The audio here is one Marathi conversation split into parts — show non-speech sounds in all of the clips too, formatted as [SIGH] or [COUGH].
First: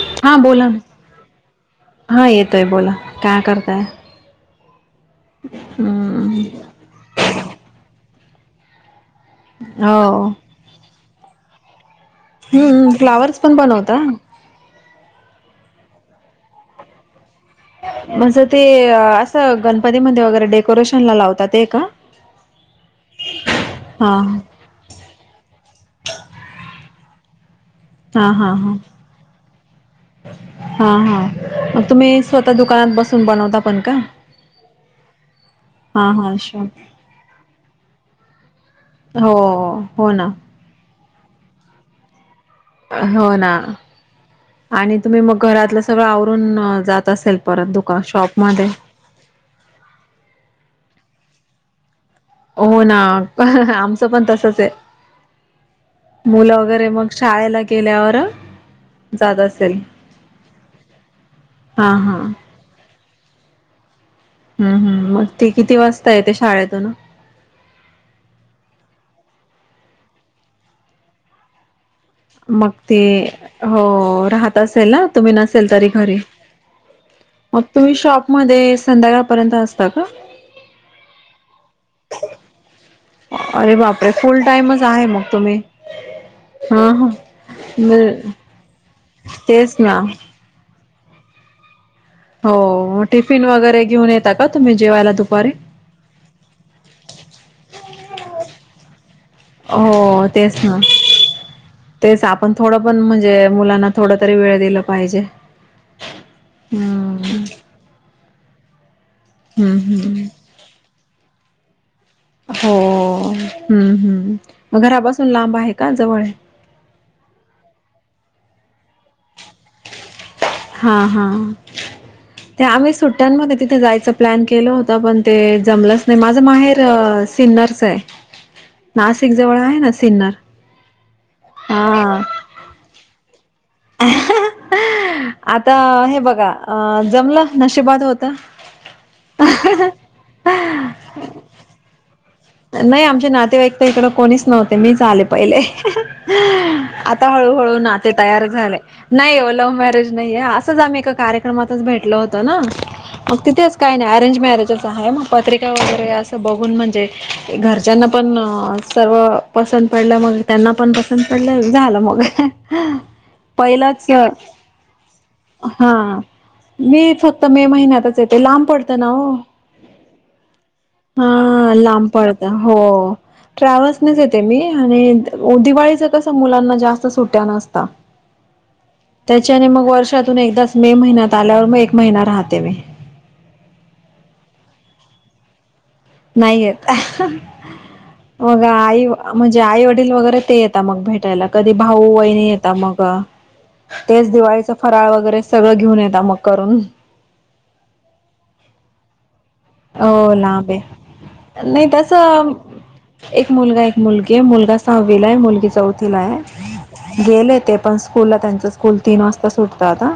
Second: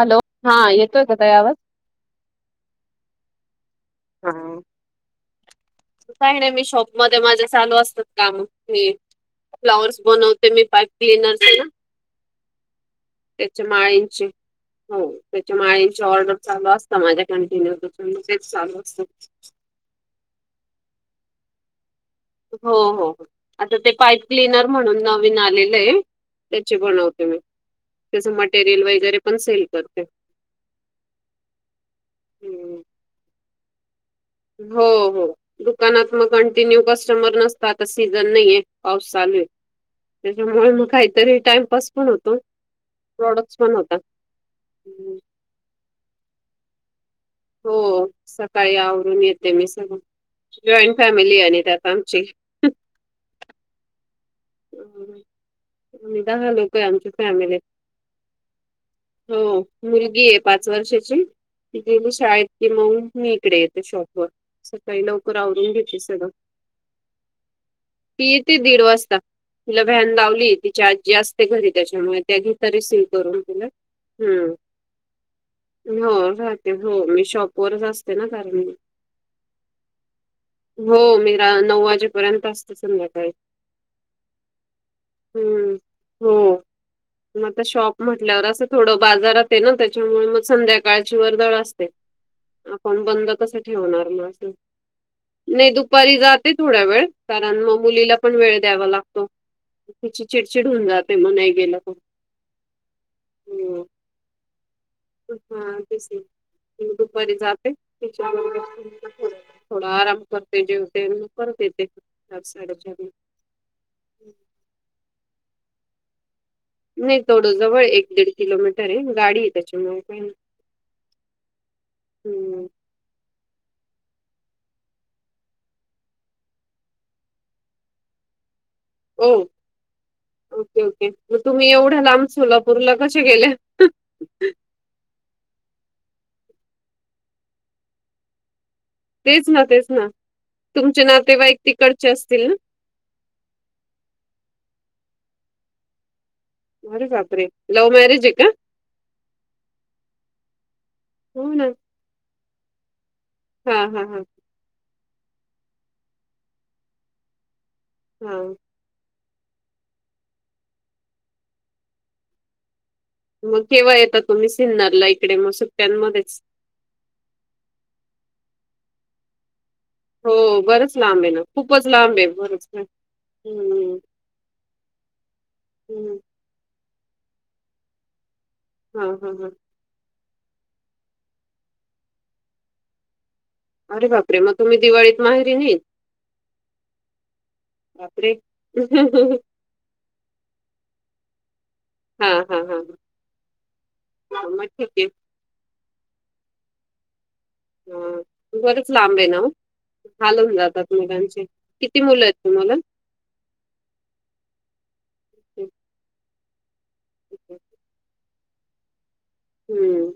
हॅलो, हा बोला ना येतोय का ताई आवाज? हा येतोय बोला, काय करताय? हा हम्म. काही नाही मी शॉप मध्ये माझे चालू असतात काम मी फ्लावर्स हो बनवते मी पाईप क्लीनरस ना. हम्म फ्लावर्स पण त्याच्या बनवता? माळींचे हो त्याच्या माळींच्या ऑर्डर चालू असतं माझ्या कंटिन्यू तेच चालू असतं. मध्ये मध्ये वगैरे डेकोरेशन लावता ते का? हो हो हो आता ते हा पाईप क्लीनर म्हणून नवीन आलेलं आहे त्याचे बनवते मी. हा त्याचं हा हा मटेरियल वगैरे पण सेल करते. हा हा मग तुम्ही स्वतः दुकानात बसून बनवता पण का? हो हो. हा दुकानात मग हा कंटिन्यू शॉप कस्टमर नसतात आता सीझन नाहीे आहे पाऊस हो चालू आहे. हो ना त्याच्यामुळ मग काहीतरी टाइमपास पण होतो. हो ना प्रॉडक्ट्स पण होता. आणि तुम्ही मग घरातलं सगळं आवरून जात असेल परत दुका हो शॉपमध्ये. सकाळी आवरून ये ते मी सगळं जॉईंट फॅमिली आणि त्यात आमची. हो ना, आमचं पण तसंच आहे. आम्ही दहा मुलं लोक आहे वगैरे मग आमची फॅमिलीत. शाळेला गेल्यावर हो, जात असेल मुलगी आहे पाच वर्षाची ती हा गेली हा शाळेत हम्म की मग मी इकडे येते शॉपवर. हम्म सकाळी हम्, मग लवकर ती आवरून किती घेते वाजता सगळं. येते शाळेतून? ती येते दीड वाजता तिला व्हॅन लावली तिची आजी अस ते घरी त्याच्यामुळे त्या मग घेता ते रिसिव्ह करून तिला, हो हम्म, राहत असेल ना तुम्ही नसेल तरी घरी हो ना. हो मी मग शॉपवरच तुम्ही असते ना कारण शॉपमध्ये संध्याकाळपर्यंत असता का? हो मी नऊ वाजेपर्यंत असते संध्याकाळी. अरे बापरे! फुल टाइमच आहे मग तुम्ही? हम्म. हो. हा ह. मग आता शॉप म्हटल्यावर असं थोडं बाजारात आहे ना त्याच्यामुळे मग संध्याकाळची वर्दळ अस ते हो आपण मग बंद टिफिन कसं वगैरे ठेवणार घेऊन ना? येता का तुम्ही जेवायला दुपारी नाही दुपारी जा ते थोडावेळ कारण मग मुलीला पण वेळ द्यावा लागतो. तिची हो, तेच चिडचिड ना, होऊन जाते मग नाही गेलं तर. तेच आपण थोडं पण म्हणजे हो. मुलांना थोडा तरी वेळ दिला पाहिजे. हां तेच ना. मग हम्! दुपारी जाते हम्म थोडा आराम हम्म. करते जेवते, मग परत येते. चार हो, साडेचारला. हम्म हम्म! मग घरापासून लांब आहे का जवळ आहे? नाही थोडं जवळ एक दीड किलोमीटर आहे, गाडी आहे त्याच्यामुळं काही नाही. हा हा, ते हम्म. आम्ही सुट ट्ट्यांमध्ये तिथे जायचं प्लॅन केलं होत पण ते जमलंच नाही माझं माहेर सिन्नरचं आहे. ओ नाशिक जवळ आहे ना सिन्नर. Okay okay! मग तुम्ही एवढ्या हा लांब सोला पुरला कसे गेल्या? आता हे बघा जमलं नशिबात होतं. तेच ना तेच ना तुमचे नातेवाईक तिकडचे असतील ना? नाही आमचे नातेवाईक तर इकडं कोणीच नव्हते मीच आले पहिले. अरे आता बापरे! हळूहळू लव्ह नाते मॅरेज आहे तयार का? झाले. नाही ओ लव्ह मॅरेज नाहीय असंच आम्ही एका हो ना. कार्यक्रमातच भेटल होतं ना. मग तिथेच हां, काही हां, नाही हां. अरेंज मॅरेजच आहे मग पत्रिका वगैरे असं बघून म्हणजे घरच्यांना पण हां. सर्व पसंत पडलं, मग त्यांना पण पसंत पडलं, झालं मग. मग केव्हा पहिलाच येता तुम्ही सिन्नरला इकडे मग हा. सुट्ट्यांमध्येच? मी फक्त मे महिन्यातच येते लांब पडतं ना ओ. हो बरंच लांब आहे ना, हा खूपच लांब आहे. पडतं बरंच लांब. हो, हं, ट्रॅव्हल्सनच येते मी आणि दिवाळीच हं. कसं मुलांना जास्त सुट्ट्या नसता हां, हां, हां. त्याच्यानी मग वर्षा तून एकदाच मे महिन्यात आल्यावर मग एक महिना राहते मी. अरे बापरे! मग तुम्ही दिवाळीत माहेरी नाही? नाही येत, बापरे! मग आई म्हण जे आईवडील वगैरे ते येतता मग भेटायला. कधी भाऊ हां, वहिणी हां, येता हां. मग तेच हां, मग दिवाळीचं ठीक आहे. फराळ वगैरे सगळं घेऊन येता मग करून. हम्म बरंच लांब आहे ना ओ? हो हालवून लांब जातात आहे मुलांचे, नाही किती मुलं आहेत तसं तुम्हाला? एक मुलगा, एक मुलगी आहे मुलगा सहावीला आहे, मुलगी चौथीला आहे, गेले ते पण स्कूल त्यांच्या स्कूल तीन वाजता सुटत हम्म. आता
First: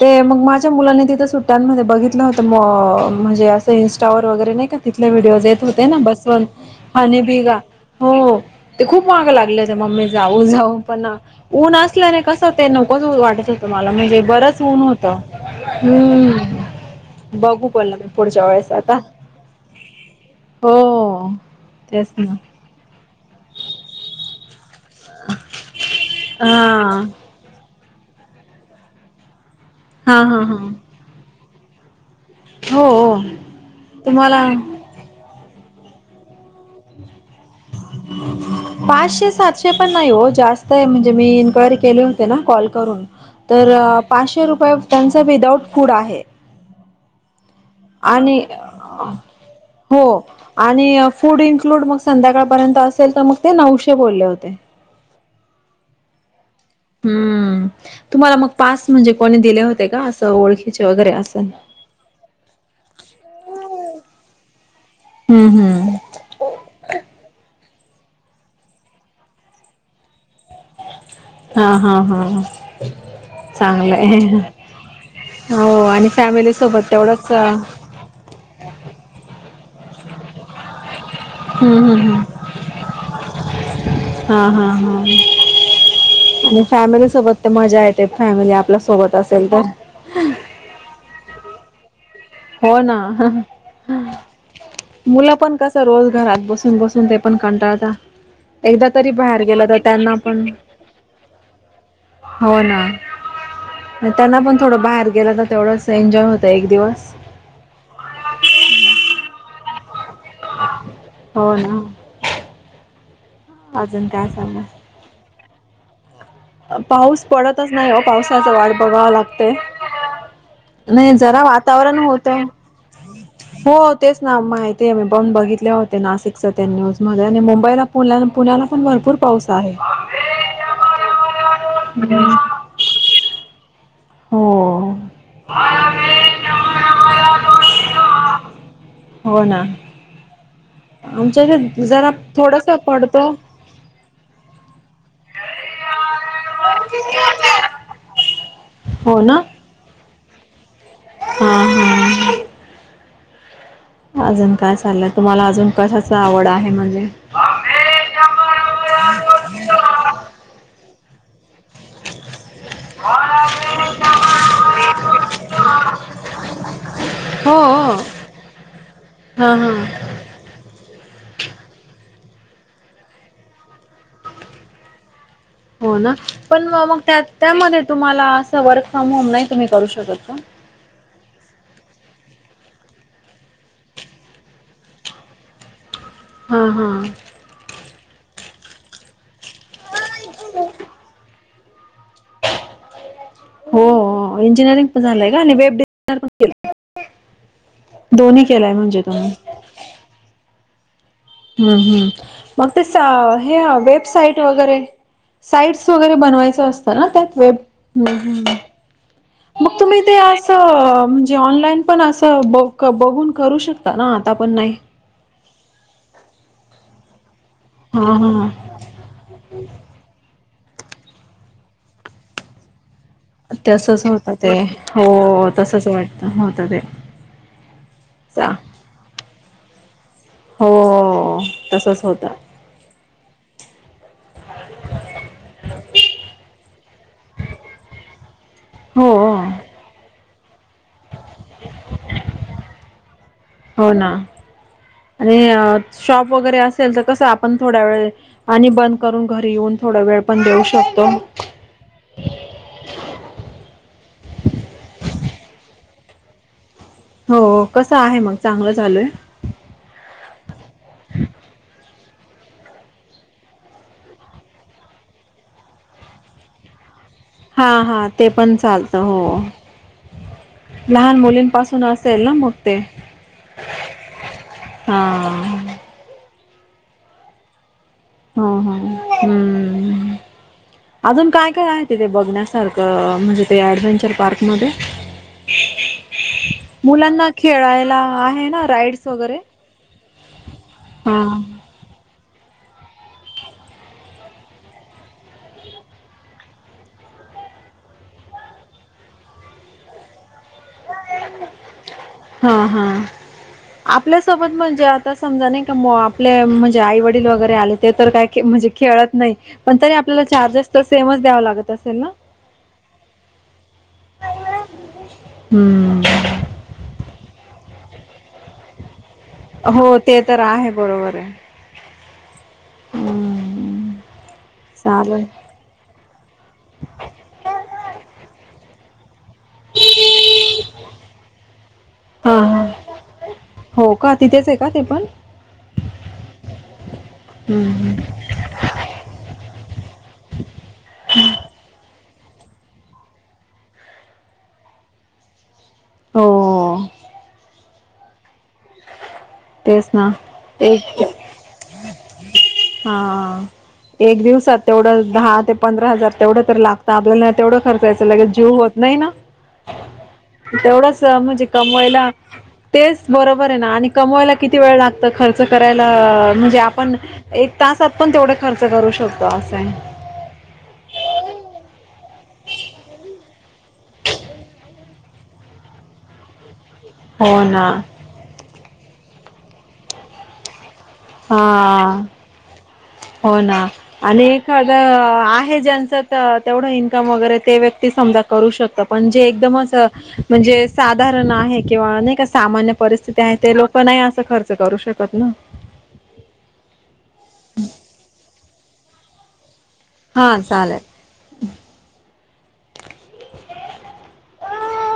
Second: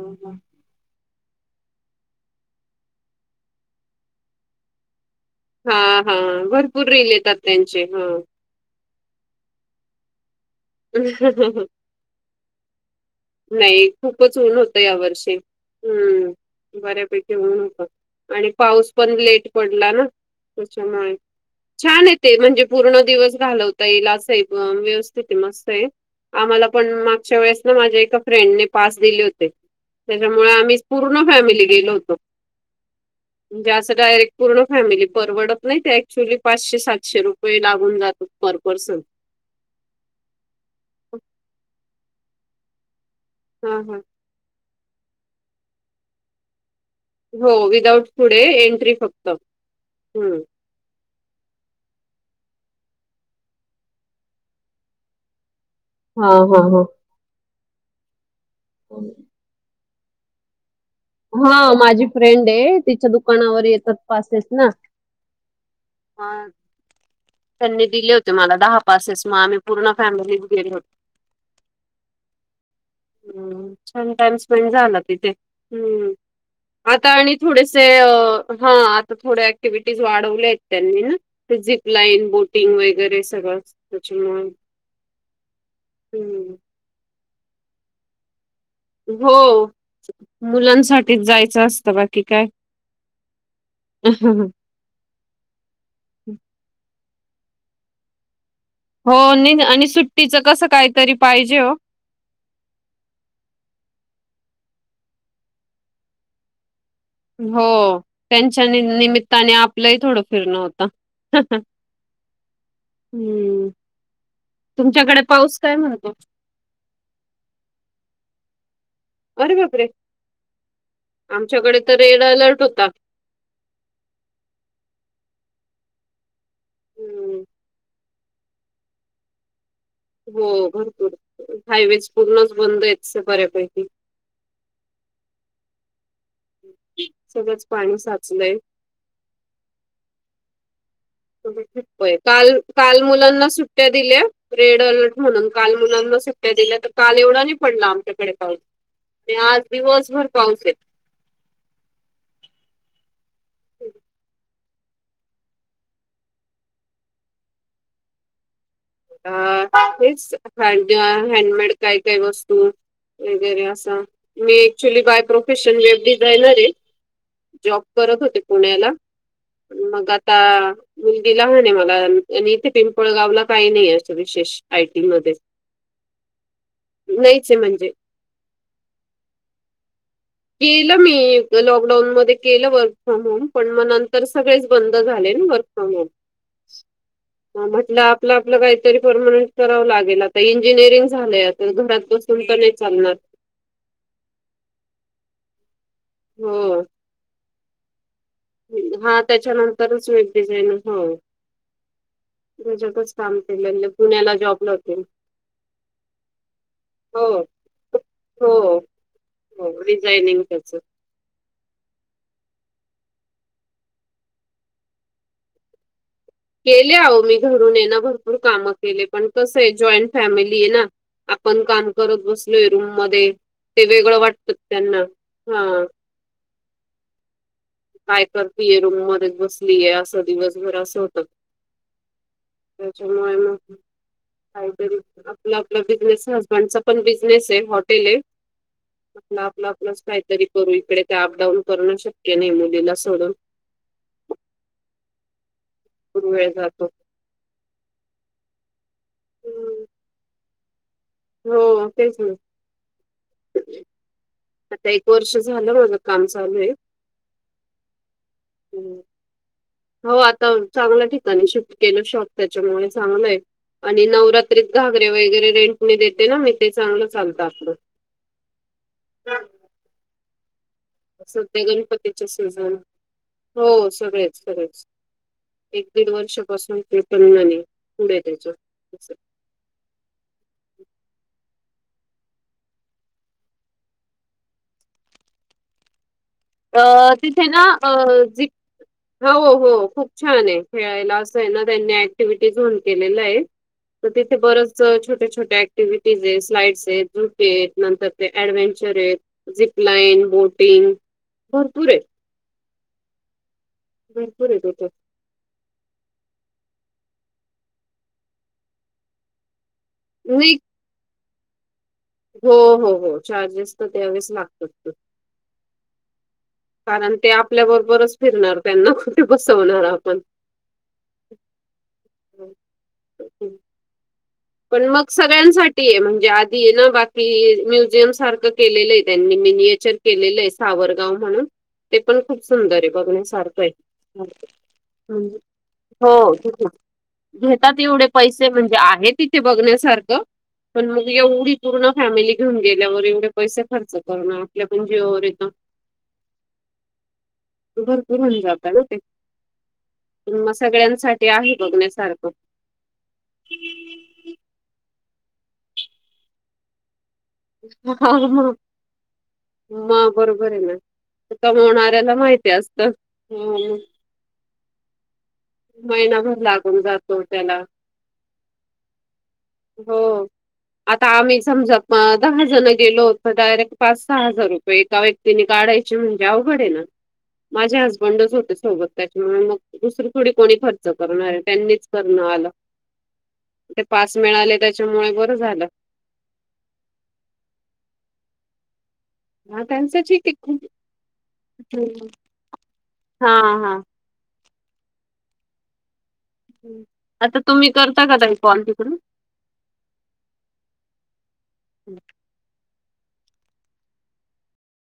ते मग माझ मुलांनी तिथ सुट्ट्या मध्ये बघितलं होत म्हणजे असं इंस्टा वगैरे नाही का तिथले व्हडिओ देत हा, होते ना हा. बसवंत भरपूर रील आणि येतात बिगा, त्यांचे. हं. हो. ते खूप माग लागले होते मम्मी जाऊ, जाऊ पण ऊन असल्याने कसं ते नकोच वाट नाही खूपच ऊन होतं या वर्षी, हम्म, बऱ्यापैकी ऊन बघू होत. पण मी पुढच्या आणि वेळेस पाऊस आता पण लेट पडला ना त्याच्यामुळे हो छान तेच आहे ना ते म्हणजे पूर्णा दिवस घलता येईल असे हे व्यवस्थित हे, मस्त आहे हा आम्हाला पण मागच्या वेळेस ना माझ्या एका फ्रेंडने पास दिले होते. हा हा त्याच्यामुळे हा आम्ही पूर्ण फॅमिली गेलो होतो. हो म्हणजे अस डायरेक्ट तुम्हाला पूर्ण फॅमिली परवडत नाही त्या चुली पाचशे सातशे रुपये लागून जातात पर पर्सन. विशे सात [UNINTELLIGIBLE] सातशे पण नाही हो जास्त आहे म्हणजे मी इन्क्वायरी केले होते ना कॉल करून तर हा हा पाचशे रुपये त्यांचं विदाउट फूड आहे. हो विदाउट फुड आणि आहे एंट्री फक्त हो आणि फूड इन्क्लूड मग संध्याकाळपर्यंत असेल तर मग ते नऊशे बोलले होते. हा हा हा. हम्म, तुम्हाला मग पास म्हणजे कोणी दिले होते का अस ओळखिचे? हा माझी फ्रेंड आहे तिच्या दुकानावर येतात पासेस ना हम्म, हम्म. मग. त्यांनी दिले होते मला दहा पासेस मग आम्ही पूर्ण फॅमिली गेलो होतो. हा हा हा हम्म छान चांगलंय. टाइम स्पेंड झाला तिथे हो आणि हम्म. फॅमिली सोबत तेवढंच. ह आता थोड्या ऍक्टिव्हटीज वाढवल्यात त्यांनी ते झिप हम्म हम्म लाईन ब बोटिंग वगैरे सगळ. हा हा हा हम्म आणि फॅमिली सोबत ते मजा येते फॅमिली सोबत हो असेल तर मुलांसाठीच जायचं असतं ब बाकी काय? हो ना मुलं पण कस रोजगारात घरात बसून, बसून ते पण कंटाळता एकदा तरी हो बाहेर नाही गेला तर आणि त्यांना सुट्टीचं पण कसं काहीतरी पाहिजे हो हो ना. त्यांना पण थोडं बाहेर गेलं तर तेवढ एन्जॉय होतं एक दिवस. हो त्यांच्या निमित्ताने आपलंही थोडं फिरण होता, हो ना हम्म. अजून काय सांगणार तुमच्याकडे पाऊस काय म्हणतो? पाऊस पडतच नाही हो पावसाचा वाट बघावा लागत ते अरे बापरे नाही जरा आमच्याकडे तर वातावरण रेड होत. अलर्ट होता हो तेच ना माहिती आहे मी पण बघितले होते नाशिकच त्या न्यूज मध्ये आणि हम्म मुंबईला पुण्या, पुण्याला पण भरपूर पाऊस आहे. हो भरपूर हायवेज पूर्णच बंद येत बऱ्यापैकी. हो. सगळंच पाणी साचलय हो ना आमच्या इथे जरा काल थोडस काल पडतो मुलांना सु- सुट्टा दिल्या. रेड अलर्ट म्हणून काल मुलांना सुट्ट्या दिल्या, तर काल एवढा नाही पडला आमच्याकडे पाउस. हो आणि ना आज दिवसभर पाऊस. हा हम् [INAUDIBLE] अजून काय चाललंय, तुम्हाला अजून कशाच आवड आहे म्हणजे, अ हेच [UNINTELLIGIBLE] हँडमेड काय काय वस्तू- वगैरे असा, मी क्च्युली बाय प्रोफेशन लेफ डिझायनर - हो जॉब करत होते पुण्याला हा हा मग आ- आता मुलीला लहान आहे ना मला, आणि इथे पिंपळगावला- काही नाही असं विशेष आयटी मध्ये. हो ना पण मग त्या नाहीच आहे त्यामध्ये म्हणजे तुम्हाला असं वर्क फ्रॉम होम नाही तुम्ही करू शकतं. केलं मी लॉकडाऊन मध्ये केलं वर्क फ्रॉम होम पण मग नंतर सगळेच बंद झाले ना. होय हा हा मग म्हटलं आपलं आपलं काहीतरी परमनंट करावं लागेल, आता इंजिनिअरिंग झालंय घरात. घरात बसून पण नाही चालणार. हो इंजिनिअरिंग पण झालंय का? आणि वेब डिझानर पण केलं. हो दोन्ही. केलाय म्हणजे हा तुम्ही त्याच्यानंतरच वेब डिझाईनर झाले. हम्म हम् मग ते काम हे केलेलं पुण्याला वेबसाईट जॉबला वगैरे. होते. साईट्स वगैरे बनवायचं असतं ना हो. त्यात वेब. हो हो मग तुम्ही ते डिझायनिंग त्याचं. असं. जे ऑनलाईन पण असं बघून करू शकता ना, आता पण नाही. केले आहो मी घरून ये ना हा भरपूर हा काम. केले पण कस आहे जॉईंट फॅमिली आहे ना, आपण काम करत बसलोय रूम मध्ये. ते तसच वेगळं होतं ते वाटतं त्यांना. हो हा तसच वाटत होत ते. काय करतीय रूम मध्येच बसलीय असं दिवसभर असं होत. हो तसच होत त्याच्यामुळे मग काहीतरी आपला आपला बिझनेस हजबंड पण बिझनेस आहे हॉटेल आहे. हो आपलं आपलं आपलंच काहीतरी करू इकडे ते अपडाऊन करणं शक्य नाही मुलीला सोडून. हो ना आणि शॉप भरपूर वेळ वगैरे जातो. असेल तर कसं पण थोड्या वेळ आणि बंद करून घरी येऊन हम्म. थोडा वेळ पण देऊ शकतो. हो तेच आता एक वर्ष झालं माझ काम चालू आहे. हो कसं आहे मग चांगलं चालूय. हो आता चांगल्या ठिकाणी शिफ्ट केलं शॉप, त्याच्यामुळे चांगलं आहे. आणि नवरात्रीत घागरे वगैरे रेंटने देते ना मी. ते चांगलं चालतं आपलं. हा हा ते पण चालतं हो लहान सध्या मुलींपासून असेल गणपतीचे ना मग सीझन ते. हो सगळेच सगळे हा एक दीड वर्षपासून ते पनाने. हा हा हम्म अजून काय काय आहे तिथे बघण्यासारखं म्हणजे ते ऍडव्हेंचर पार्क मध्ये? तअ मुलांना तिथे ना अ, खेळायला आहे झिक ना राईड्स हो वगैरे हो खूप छान आहे खेळायला हा असंय ना. त्यांनी ऍक्टिव्हटी झोन केलेलं आय. तर तिथे बरंच छोट्या छोट्या ऍक्टिव्हिटीजएत, स्माईल्सएत, झुटीएत, नंतर ते ऍडव्हेंचर आहेत, झिपलाईन, बोटिंग, भरपूर आहेत. हा हा भरपूर आपल्यासोबत आहे म्हणजे. तिथे. आत तर समजा नाही का मो आपले म्हणजे आई वडील वगरे आले ते तर काय के म्हणजे खेळत नाहीत. पण तरी आपल्याला नाही चार्जेस तर सेमच द्यावा लागत असेल ना? हो हो हो हो चार्जेस तर दयावेस लागतातं. हम्म. कारण ते आपल्याबरोबरच फिरणार त्यांना कोओण हो ते तर आहे बरोबराय. हम्. पण मग सगळ्यांसाठी आहे म्हणजे आधी आहे ना बाकी म्युझियम सारखं केलेलं आहे त्यांनी. मी याच्यात केलेलं आहे सावरगाव म्हणून ते पण हा खूप हा सुंदरय बघण्यासारखं आहे. हो का, तिथेच आहे का? ते पण हं, हो तिथे, घेतात हम्म येवढे पैसे म्हणजे आहे तिथे ते बघण्यासारखं पण मग एवढी पूर्ण फॅमिली घेऊन गेल्यावर एवढे पैसे खर्च करणं आपल्या पण जीवावर येतं. होओओ. भरपूर हुन जाता ना ते. तेच ना तुम्हा एक सगळ्यांसाठी आहे बघण्यासारखं. हा. एक दिवसात तेवढं दहा ते पंधरा हजार तेवढं तर लागतं आपल्याला तेवढं खर्चायचं हा लगे जीव मग होत नाही ना. मग बरोबर आहे ना तेवढसं म्हणजे कमवायला कमवणाऱ्याला माहिती असतं. तेच हा, बरोबर आहे ना मग आणि कमवायला किती वेळ लागतं खर्च करायलाआ महिनाभर म्हणजे लागून आपण जातो एक त्याला तासात पण तेवढे खर्च करू शकतो असंय हो. आता आम्ही समजा पा दहा जण गेलो होत डायरेक्ट पाच सहा हजार रुपये एकावेळी तिने गाडायची म्हणजे अवघड एना. हो ना माझे हजबंडच होते सोबत त्याच्या मग दुसरीकडे कोणी फत जगणंय त्यांनीच हा करणं आलं. हो ना, ते पास आणि मिळाले एखादं त्याच्यामुळे बरं आहे झालं ज्यांच तं तेवढं इन्कम वगेरे ते व्यक्ती समजा करू शकतं पण जे हा एकदमच अ त्यांचं ठीक आहे म्हणजे खूप साधारण आहे किंवा नैका सामान्य परिस्थिती हा आहे ते हा लोकं नाही असं खर्र त करू शकत ना? आता तुमी करता का ताई पॉल तिकडून? हा चालेल.